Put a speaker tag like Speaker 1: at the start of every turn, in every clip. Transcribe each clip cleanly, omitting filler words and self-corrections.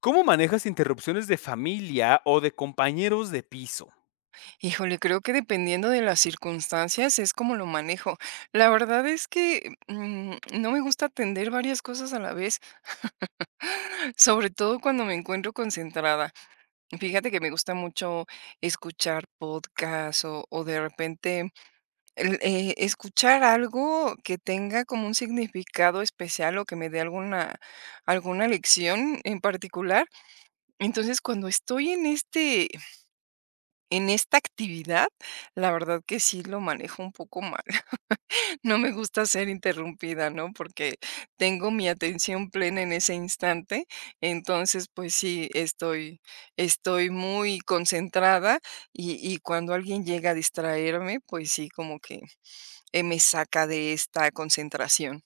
Speaker 1: ¿Cómo manejas interrupciones de familia o de compañeros de piso?
Speaker 2: Híjole, creo que dependiendo de las circunstancias es como lo manejo. La verdad es que, no me gusta atender varias cosas a la vez, sobre todo cuando me encuentro concentrada. Fíjate que me gusta mucho escuchar podcast o de repente escuchar algo que tenga como un significado especial o que me dé alguna lección en particular. Entonces, cuando estoy en este En esta actividad, la verdad que sí lo manejo un poco mal. No me gusta ser interrumpida, ¿no? Porque tengo mi atención plena en ese instante. Entonces, pues sí, estoy muy concentrada y cuando alguien llega a distraerme, pues sí, como que me saca de esta concentración.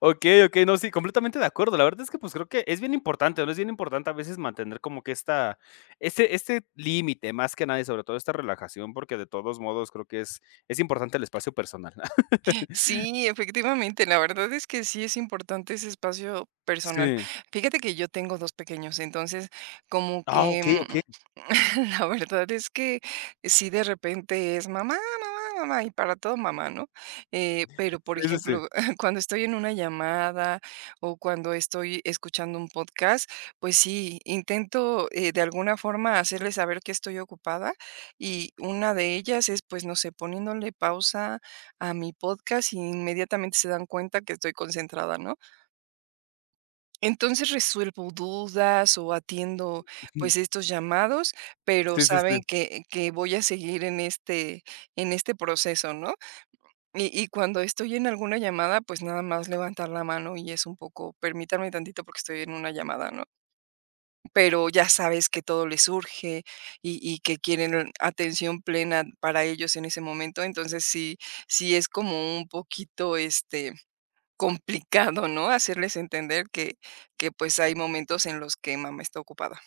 Speaker 1: Okey, okey, no, sí, completamente de acuerdo. La verdad es que, pues, creo que es bien importante, ¿no? Es bien importante a veces mantener como que esta este límite, más que nada, y sobre todo esta relajación, porque de todos modos creo que es importante el espacio personal.
Speaker 2: Sí, efectivamente, la verdad es que sí es importante ese espacio personal.
Speaker 1: Sí.
Speaker 2: Fíjate que yo tengo 2 pequeños, entonces como
Speaker 1: Ah,
Speaker 2: que,
Speaker 1: okey, okey.
Speaker 2: la verdad es que sí de repente es mamá, mamá, mamá, y para todo mamá, ¿no? Pero, por
Speaker 1: Sí, sí, sí.
Speaker 2: ejemplo, cuando estoy en una llamada o cuando estoy escuchando un podcast, pues sí, intento, de alguna forma hacerles saber que estoy ocupada y una de ellas es, pues, no sé, poniéndole pausa a mi podcast, y inmediatamente se dan cuenta que estoy concentrada, ¿no? Entonces resuelvo dudas o atiendo pues estos llamados, pero
Speaker 1: Sí, sí,
Speaker 2: saben
Speaker 1: sí.
Speaker 2: que, voy a seguir en en este proceso, ¿no? Y cuando estoy en alguna llamada, pues nada más levantar la mano y es un poco, permítanme tantito porque estoy en una llamada, ¿no? Pero ya sabes que todo les surge y que quieren atención plena para ellos en ese momento, entonces sí, sí es como un poquito complicado, ¿no? Hacerles entender que pues, hay momentos en los que mamá está ocupada.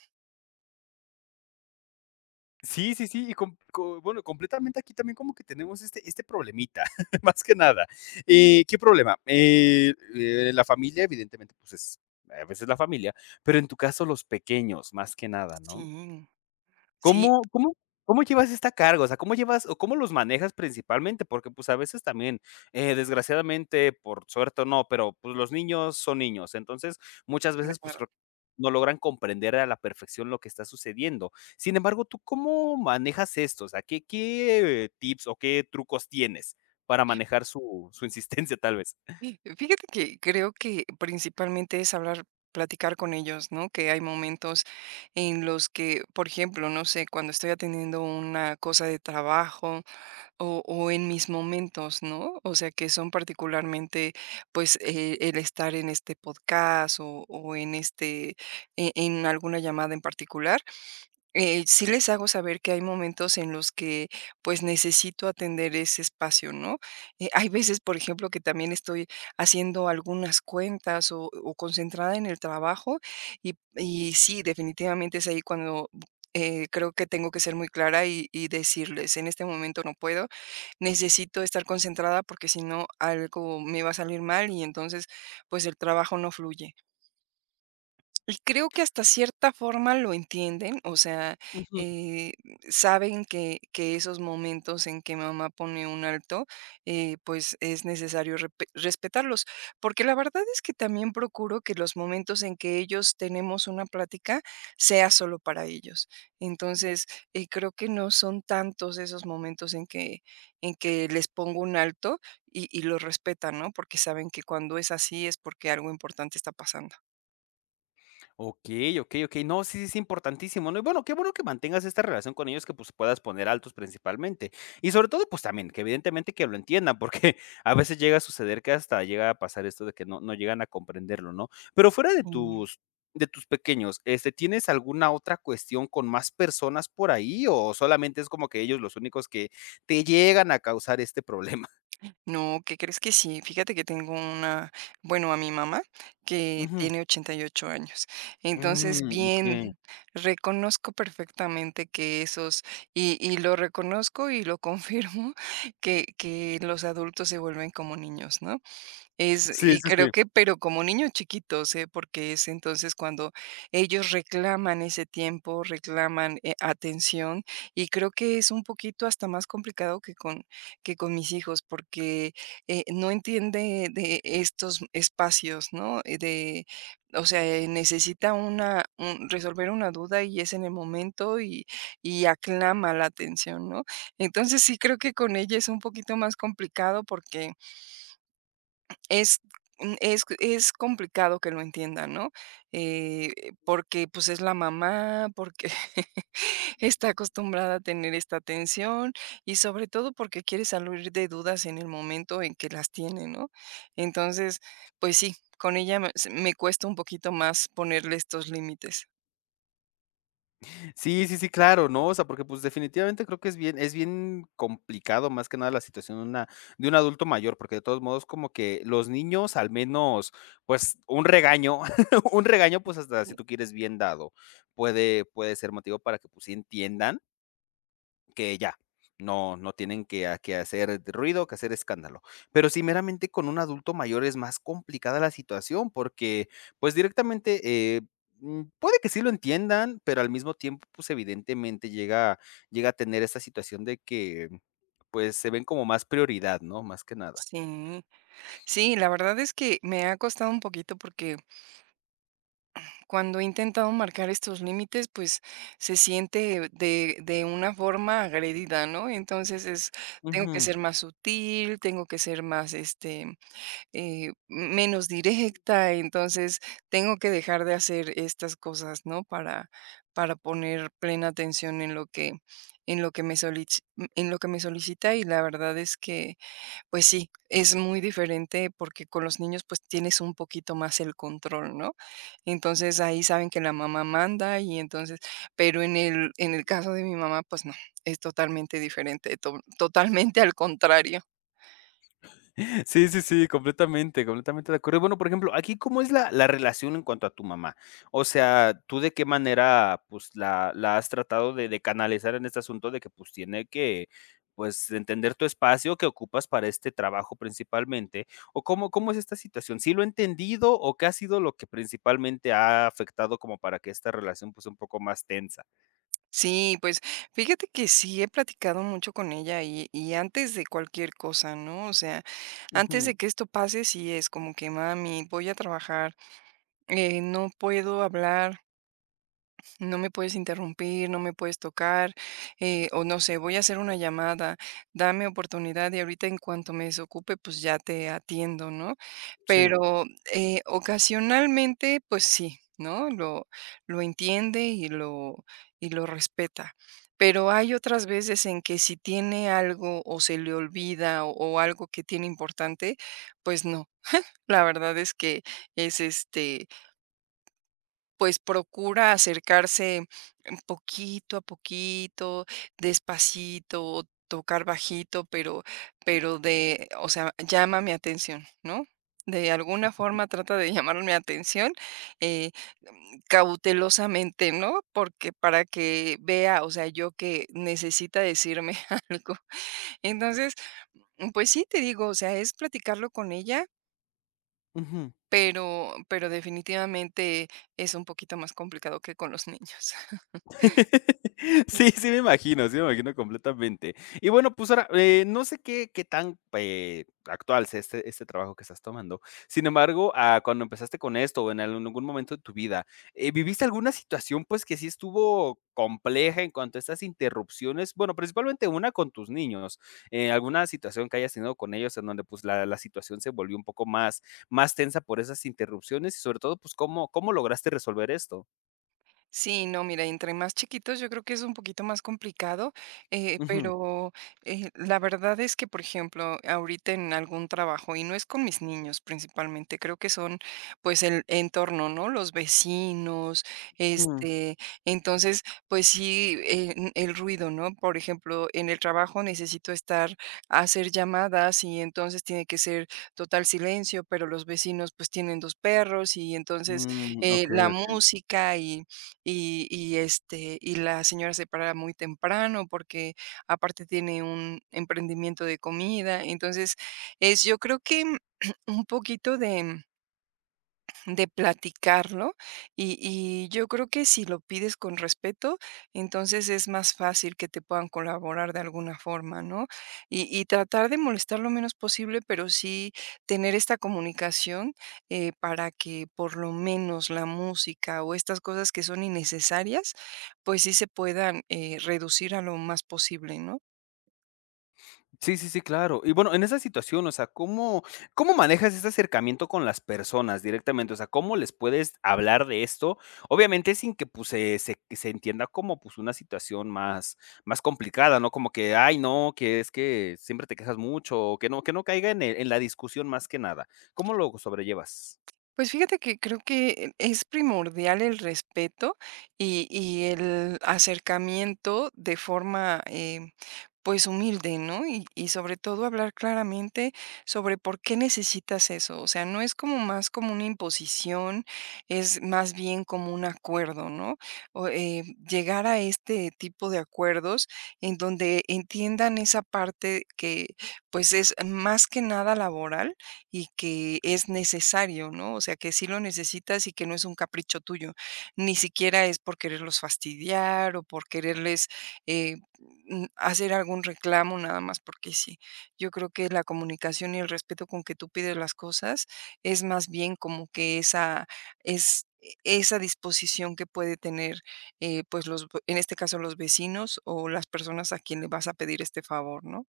Speaker 1: Sí, sí, sí, y com co bueno, completamente aquí también como que tenemos este problemita, más que nada, ¿qué problema? La familia, evidentemente, pues, es a veces la familia, pero en tu caso, los pequeños, más que nada, ¿no?
Speaker 2: Sí, sí,
Speaker 1: ¿Cómo cómo llevas esta carga? O sea, ¿cómo llevas o cómo los manejas principalmente? Porque, pues, a veces también, desgraciadamente, por suerte o no, pero, pues, los niños son niños. Entonces, muchas veces, pues,
Speaker 2: claro.
Speaker 1: creo que no logran comprender a la perfección lo que está sucediendo. Sin embargo, ¿tú cómo manejas esto? O sea, ¿qué tips o qué trucos tienes para manejar su insistencia, ¿tal vez?
Speaker 2: Sí, fíjate que creo que principalmente es hablar platicar con ellos, ¿no? Que hay momentos en los que, por ejemplo, no sé, cuando estoy atendiendo una cosa de trabajo o en mis momentos, ¿no? O sea, que son particularmente, pues, el estar en este podcast o en en alguna llamada en particular. Sí les hago saber que hay momentos en los que, pues, necesito atender ese espacio, ¿no? Hay veces, por ejemplo, que también estoy haciendo algunas cuentas o concentrada en el trabajo y sí, definitivamente es ahí cuando, creo que tengo que ser muy clara y decirles: "En este momento no puedo, necesito estar concentrada porque si no algo me va a salir mal y entonces, pues, el trabajo no fluye". Y creo que hasta cierta forma lo entienden, o sea, eh, saben que, esos momentos en que mamá pone un alto, pues es necesario respetarlos, porque la verdad es que también procuro que los momentos en que ellos tenemos una plática sea solo para ellos. Entonces, creo que no son tantos esos momentos en en que les pongo un alto y los respetan, ¿no? Porque saben que cuando es así es porque algo importante está pasando.
Speaker 1: Ok, ok, ok. No, sí, sí, es importantísimo, ¿no? Y bueno, qué bueno que mantengas esta relación con ellos que, pues, puedas poner altos principalmente. Y sobre todo, pues, también que evidentemente que lo entiendan, porque a veces llega a suceder que hasta llega a pasar esto de que no llegan a comprenderlo, ¿no? Pero fuera de tus pequeños, este, ¿tienes alguna otra cuestión con más personas por ahí, o solamente es como que ellos los únicos que te llegan a causar este problema?
Speaker 2: No, ¿qué crees que sí? Fíjate que tengo bueno, a mi mamá, que
Speaker 1: Ujú.
Speaker 2: tiene 88 años. Entonces,
Speaker 1: Mm, okey.
Speaker 2: bien, reconozco perfectamente que y lo reconozco y lo confirmo, que los adultos se vuelven como niños, ¿no? Es
Speaker 1: Sí,
Speaker 2: y
Speaker 1: sí,
Speaker 2: Creo
Speaker 1: sí.
Speaker 2: que pero como niños chiquitos, ¿eh? Porque es entonces cuando ellos reclaman ese tiempo, reclaman, atención, y creo que es un poquito hasta más complicado que con mis hijos, porque, no entiende de estos espacios, ¿no? O sea, necesita una un resolver una duda y es en el momento, y aclama la atención, ¿no? Entonces, sí creo que con ella es un poquito más complicado porque es es complicado que lo entienda, ¿no? Eh, Porque, pues, es la mamá, porque está acostumbrada a tener esta atención y, sobre todo, porque quiere salir de dudas en el momento en que las tiene, ¿no? Entonces, pues sí, con ella me cuesta un poquito más ponerle estos límites.
Speaker 1: Sí, sí, sí, claro, ¿no? O sea, porque, pues, definitivamente creo que es bien complicado, más que nada, la situación de una de un adulto mayor, porque de todos modos, como que los niños, al menos, pues, un regaño, un regaño, pues, hasta si tú quieres bien dado, puede ser motivo para que, pues, sí entiendan que ya, no, no tienen que, que hacer ruido, que hacer escándalo. Pero sí, meramente con un adulto mayor es más complicada la situación porque, pues directamente, eh, puede que sí lo entiendan, pero al mismo tiempo, pues evidentemente llega, llega a tener esta situación de que, pues se ven como más prioridad, ¿no? Más que nada.
Speaker 2: Sí, sí, la verdad es que me ha costado un poquito porque cuando he intentado marcar estos límites, pues se siente de una forma agredida, ¿no? Entonces tengo que
Speaker 1: Ujú.
Speaker 2: ser más sutil, tengo que ser más, menos directa, entonces tengo que dejar de hacer estas cosas, ¿no? Para poner plena atención en lo en lo que me solic en lo que me solicita, y la verdad es que, pues sí, es muy diferente porque con los niños pues tienes un poquito más el control, ¿no? Entonces ahí saben que la mamá manda y entonces, pero en en el caso de mi mamá, pues no, es totalmente diferente, totalmente al contrario.
Speaker 1: Sí, sí, sí, completamente, completamente de acuerdo. Bueno, por ejemplo, aquí, ¿cómo es la relación en cuanto a tu mamá? O sea, ¿tú de qué manera, pues, la has tratado de canalizar en este asunto de que, pues, tiene que, pues, entender tu espacio que ocupas para este trabajo principalmente? ¿O cómo es esta situación? ¿Sí lo ha entendido o qué ha sido lo que principalmente ha afectado como para que esta relación, pues, sea un poco más tensa?
Speaker 2: Sí, pues fíjate que sí he platicado mucho con ella y antes de cualquier cosa, ¿no? O sea, antes
Speaker 1: Ujú,
Speaker 2: de que esto pase, sí es como que, mami, voy a trabajar, no puedo hablar, no me puedes interrumpir, no me puedes tocar, o no sé, voy a hacer una llamada, dame oportunidad y ahorita en cuanto me desocupe, pues ya te atiendo, ¿no?
Speaker 1: sí,
Speaker 2: Pero ocasionalmente, pues sí, ¿no? Lo entiende y y lo respeta. Pero hay otras veces en que si tiene algo o se le olvida o algo que tiene importante, pues no. La verdad es que es este pues procura acercarse poquito a poquito, despacito, tocar bajito, pero o sea, llama mi atención, ¿no? De alguna forma trata de llamar mi atención, eh, cautelosamente, ¿no? Porque para que vea, o sea, yo que necesita decirme algo. Entonces, pues sí, te digo, o sea, es platicarlo con ella,
Speaker 1: ujú.
Speaker 2: pero definitivamente es un poquito más complicado que con los niños.
Speaker 1: Sí, sí me imagino completamente. Y bueno, pues ahora, no sé qué tan, actual sea este trabajo que estás tomando. Sin embargo, ah, cuando empezaste con esto o en algún momento de tu vida, ¿viviste alguna situación, pues, que sí estuvo compleja en cuanto a estas interrupciones? Bueno, principalmente una con tus niños, alguna situación que hayas tenido con ellos en donde, pues, la situación se volvió un poco más más tensa por esas interrupciones y sobre todo, pues, ¿cómo cómo lograste resolver esto?
Speaker 2: Sí, no, mira, entre más chiquitos yo creo que es un poquito más complicado, eh, pero la verdad es que, por ejemplo, ahorita en algún trabajo, y no es con mis niños principalmente, creo que son pues el entorno, ¿no? Los vecinos,
Speaker 1: Ujú.
Speaker 2: este, entonces, pues sí, el ruido, ¿no? Por ejemplo, en el trabajo necesito hacer llamadas, y entonces tiene que ser total silencio, pero los vecinos pues tienen dos perros, y entonces
Speaker 1: Mm, okey,
Speaker 2: la
Speaker 1: okey.
Speaker 2: música y y la señora se para muy temprano porque aparte tiene un emprendimiento de comida. Entonces, es yo creo que un poquito de platicarlo, y yo creo que si lo pides con respeto, entonces es más fácil que te puedan colaborar de alguna forma, ¿no? Y tratar de molestar lo menos posible, pero sí tener esta comunicación, para que por lo menos la música o estas cosas que son innecesarias, pues sí se puedan, reducir a lo más posible, ¿no?
Speaker 1: Sí, sí, sí, claro. Y bueno, en esa situación, o sea, ¿cómo manejas ese acercamiento con las personas directamente? O sea, ¿cómo les puedes hablar de esto? Obviamente, sin que, pues, se que se entienda como, pues, una situación más más complicada, ¿no? Como que: "Ay, no, que es que siempre te quejas mucho", o que no caiga en el en la discusión más que nada. ¿Cómo lo sobrellevas?
Speaker 2: Pues fíjate que creo que es primordial el respeto y el acercamiento de forma pues humilde, ¿no? Y sobre todo hablar claramente sobre por qué necesitas eso. O sea, no es como más como una imposición, es más bien como un acuerdo, ¿no? O, eh, llegar a este tipo de acuerdos en donde entiendan esa parte que pues es más que nada laboral y que es necesario, ¿no? O sea, que sí lo necesitas y que no es un capricho tuyo. Ni siquiera es por quererlos fastidiar o por quererles eh, hacer algún reclamo, nada más porque sí. Yo creo que la comunicación y el respeto con que tú pides las cosas es más bien como que esa es esa disposición que puede tener, pues en este caso los vecinos o las personas a quien le vas a pedir este favor, ¿no?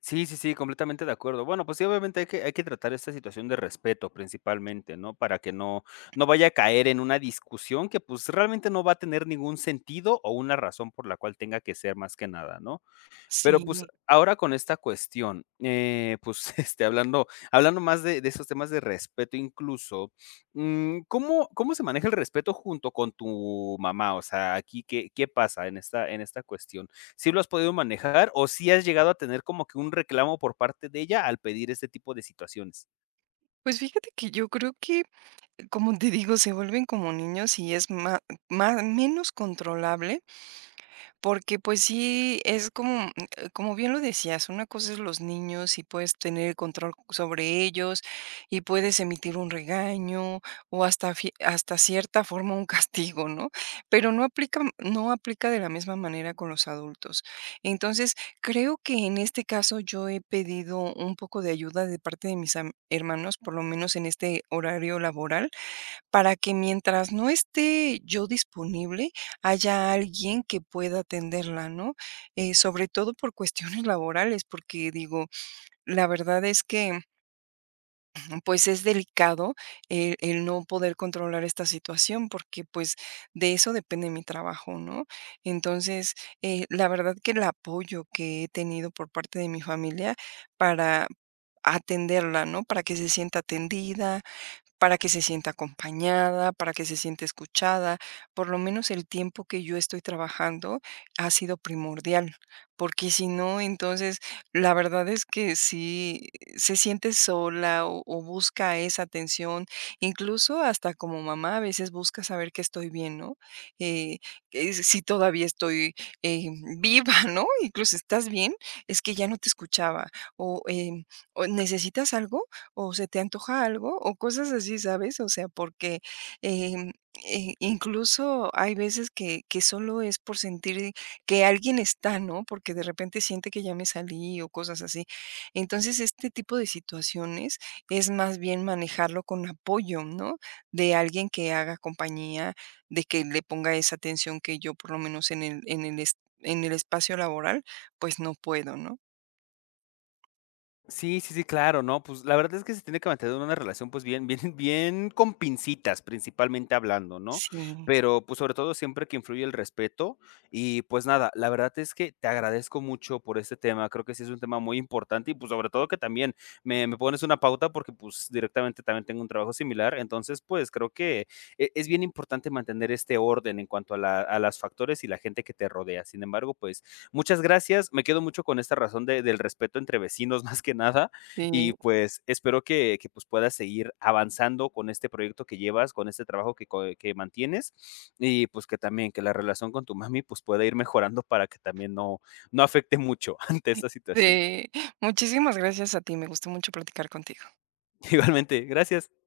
Speaker 1: Sí, sí, sí, completamente de acuerdo. Bueno, pues sí, obviamente hay que tratar esta situación de respeto principalmente, ¿no? Para que no, no vaya a caer en una discusión que pues realmente no va a tener ningún sentido o una razón por la cual tenga que ser más que nada, ¿no? Pero,
Speaker 2: Sí,
Speaker 1: pues, ahora con esta cuestión, pues, este, hablando hablando más de esos temas de respeto incluso, ¿cómo cómo se maneja el respeto junto con tu mamá? O sea, aquí, ¿qué pasa en esta cuestión? ¿Sí lo has podido manejar o si has llegado a tener como que un reclamo por parte de ella al pedir este tipo de situaciones?
Speaker 2: pues fíjate que yo creo que, como te digo, se vuelven como niños y es ma menos controlable, porque, pues sí, es como, como bien lo decías, una cosa es los niños y puedes tener control sobre ellos, y puedes emitir un regaño o hasta fie hasta cierta forma un castigo, ¿no? Pero no aplica de la misma manera con los adultos. Entonces, creo que en este caso yo he pedido un poco de ayuda de parte de mis am hermanos, por lo menos en este horario laboral, para que mientras no esté yo disponible, haya alguien que pueda atenderla, ¿no? Sobre todo por cuestiones laborales, porque digo, la verdad es que, pues, es delicado el no poder controlar esta situación, porque, pues, de eso depende mi trabajo, ¿no? Entonces, la verdad que el apoyo que he tenido por parte de mi familia para atenderla, ¿no? Para que se sienta atendida, para que se sienta acompañada, para que se sienta escuchada. Por lo menos el tiempo que yo estoy trabajando ha sido primordial, porque si no, entonces la verdad es que si se siente sola o busca esa atención, incluso hasta como mamá a veces busca saber que estoy bien, ¿no? Eh, que si todavía estoy eh, viva, ¿no? Incluso estás bien, es que ya no te escuchaba o, em, o necesitas algo o se te antoja algo o cosas así, ¿sabes? O sea, porque em, incluso hay veces que solo es por sentir que alguien está, ¿no? Porque de repente siente que ya me salí o cosas así. Entonces, este tipo de situaciones es más bien manejarlo con apoyo, ¿no? De alguien que haga compañía, de que le ponga esa atención que yo por lo menos en el espacio laboral, pues no puedo, ¿no?
Speaker 1: Sí, sí, sí, claro, no, pues, la verdad es que se tiene que mantener una relación, pues, bien con pincitas, principalmente hablando, ¿no?
Speaker 2: Sí,
Speaker 1: Pero, pues, sobre todo siempre que influye el respeto y, pues, nada, la verdad es que te agradezco mucho por este tema, creo que sí es un tema muy importante y, pues, sobre todo que también me pones una pauta porque, pues, directamente también tengo un trabajo similar, entonces, pues, creo que es bien importante mantener este orden en cuanto a la a las factores y la gente que te rodea. Sin embargo, pues muchas gracias. Me quedo mucho con esta razón del respeto entre vecinos más que nada. Y
Speaker 2: sí.
Speaker 1: pues espero que, pues puedas seguir avanzando con este proyecto que llevas, con este trabajo que, que mantienes y pues que también que la relación con tu mami pues pueda ir mejorando para que también no, no afecte mucho ante esta situación.
Speaker 2: Sí, muchísimas gracias a ti, me gustó mucho platicar contigo.
Speaker 1: Igualmente, gracias.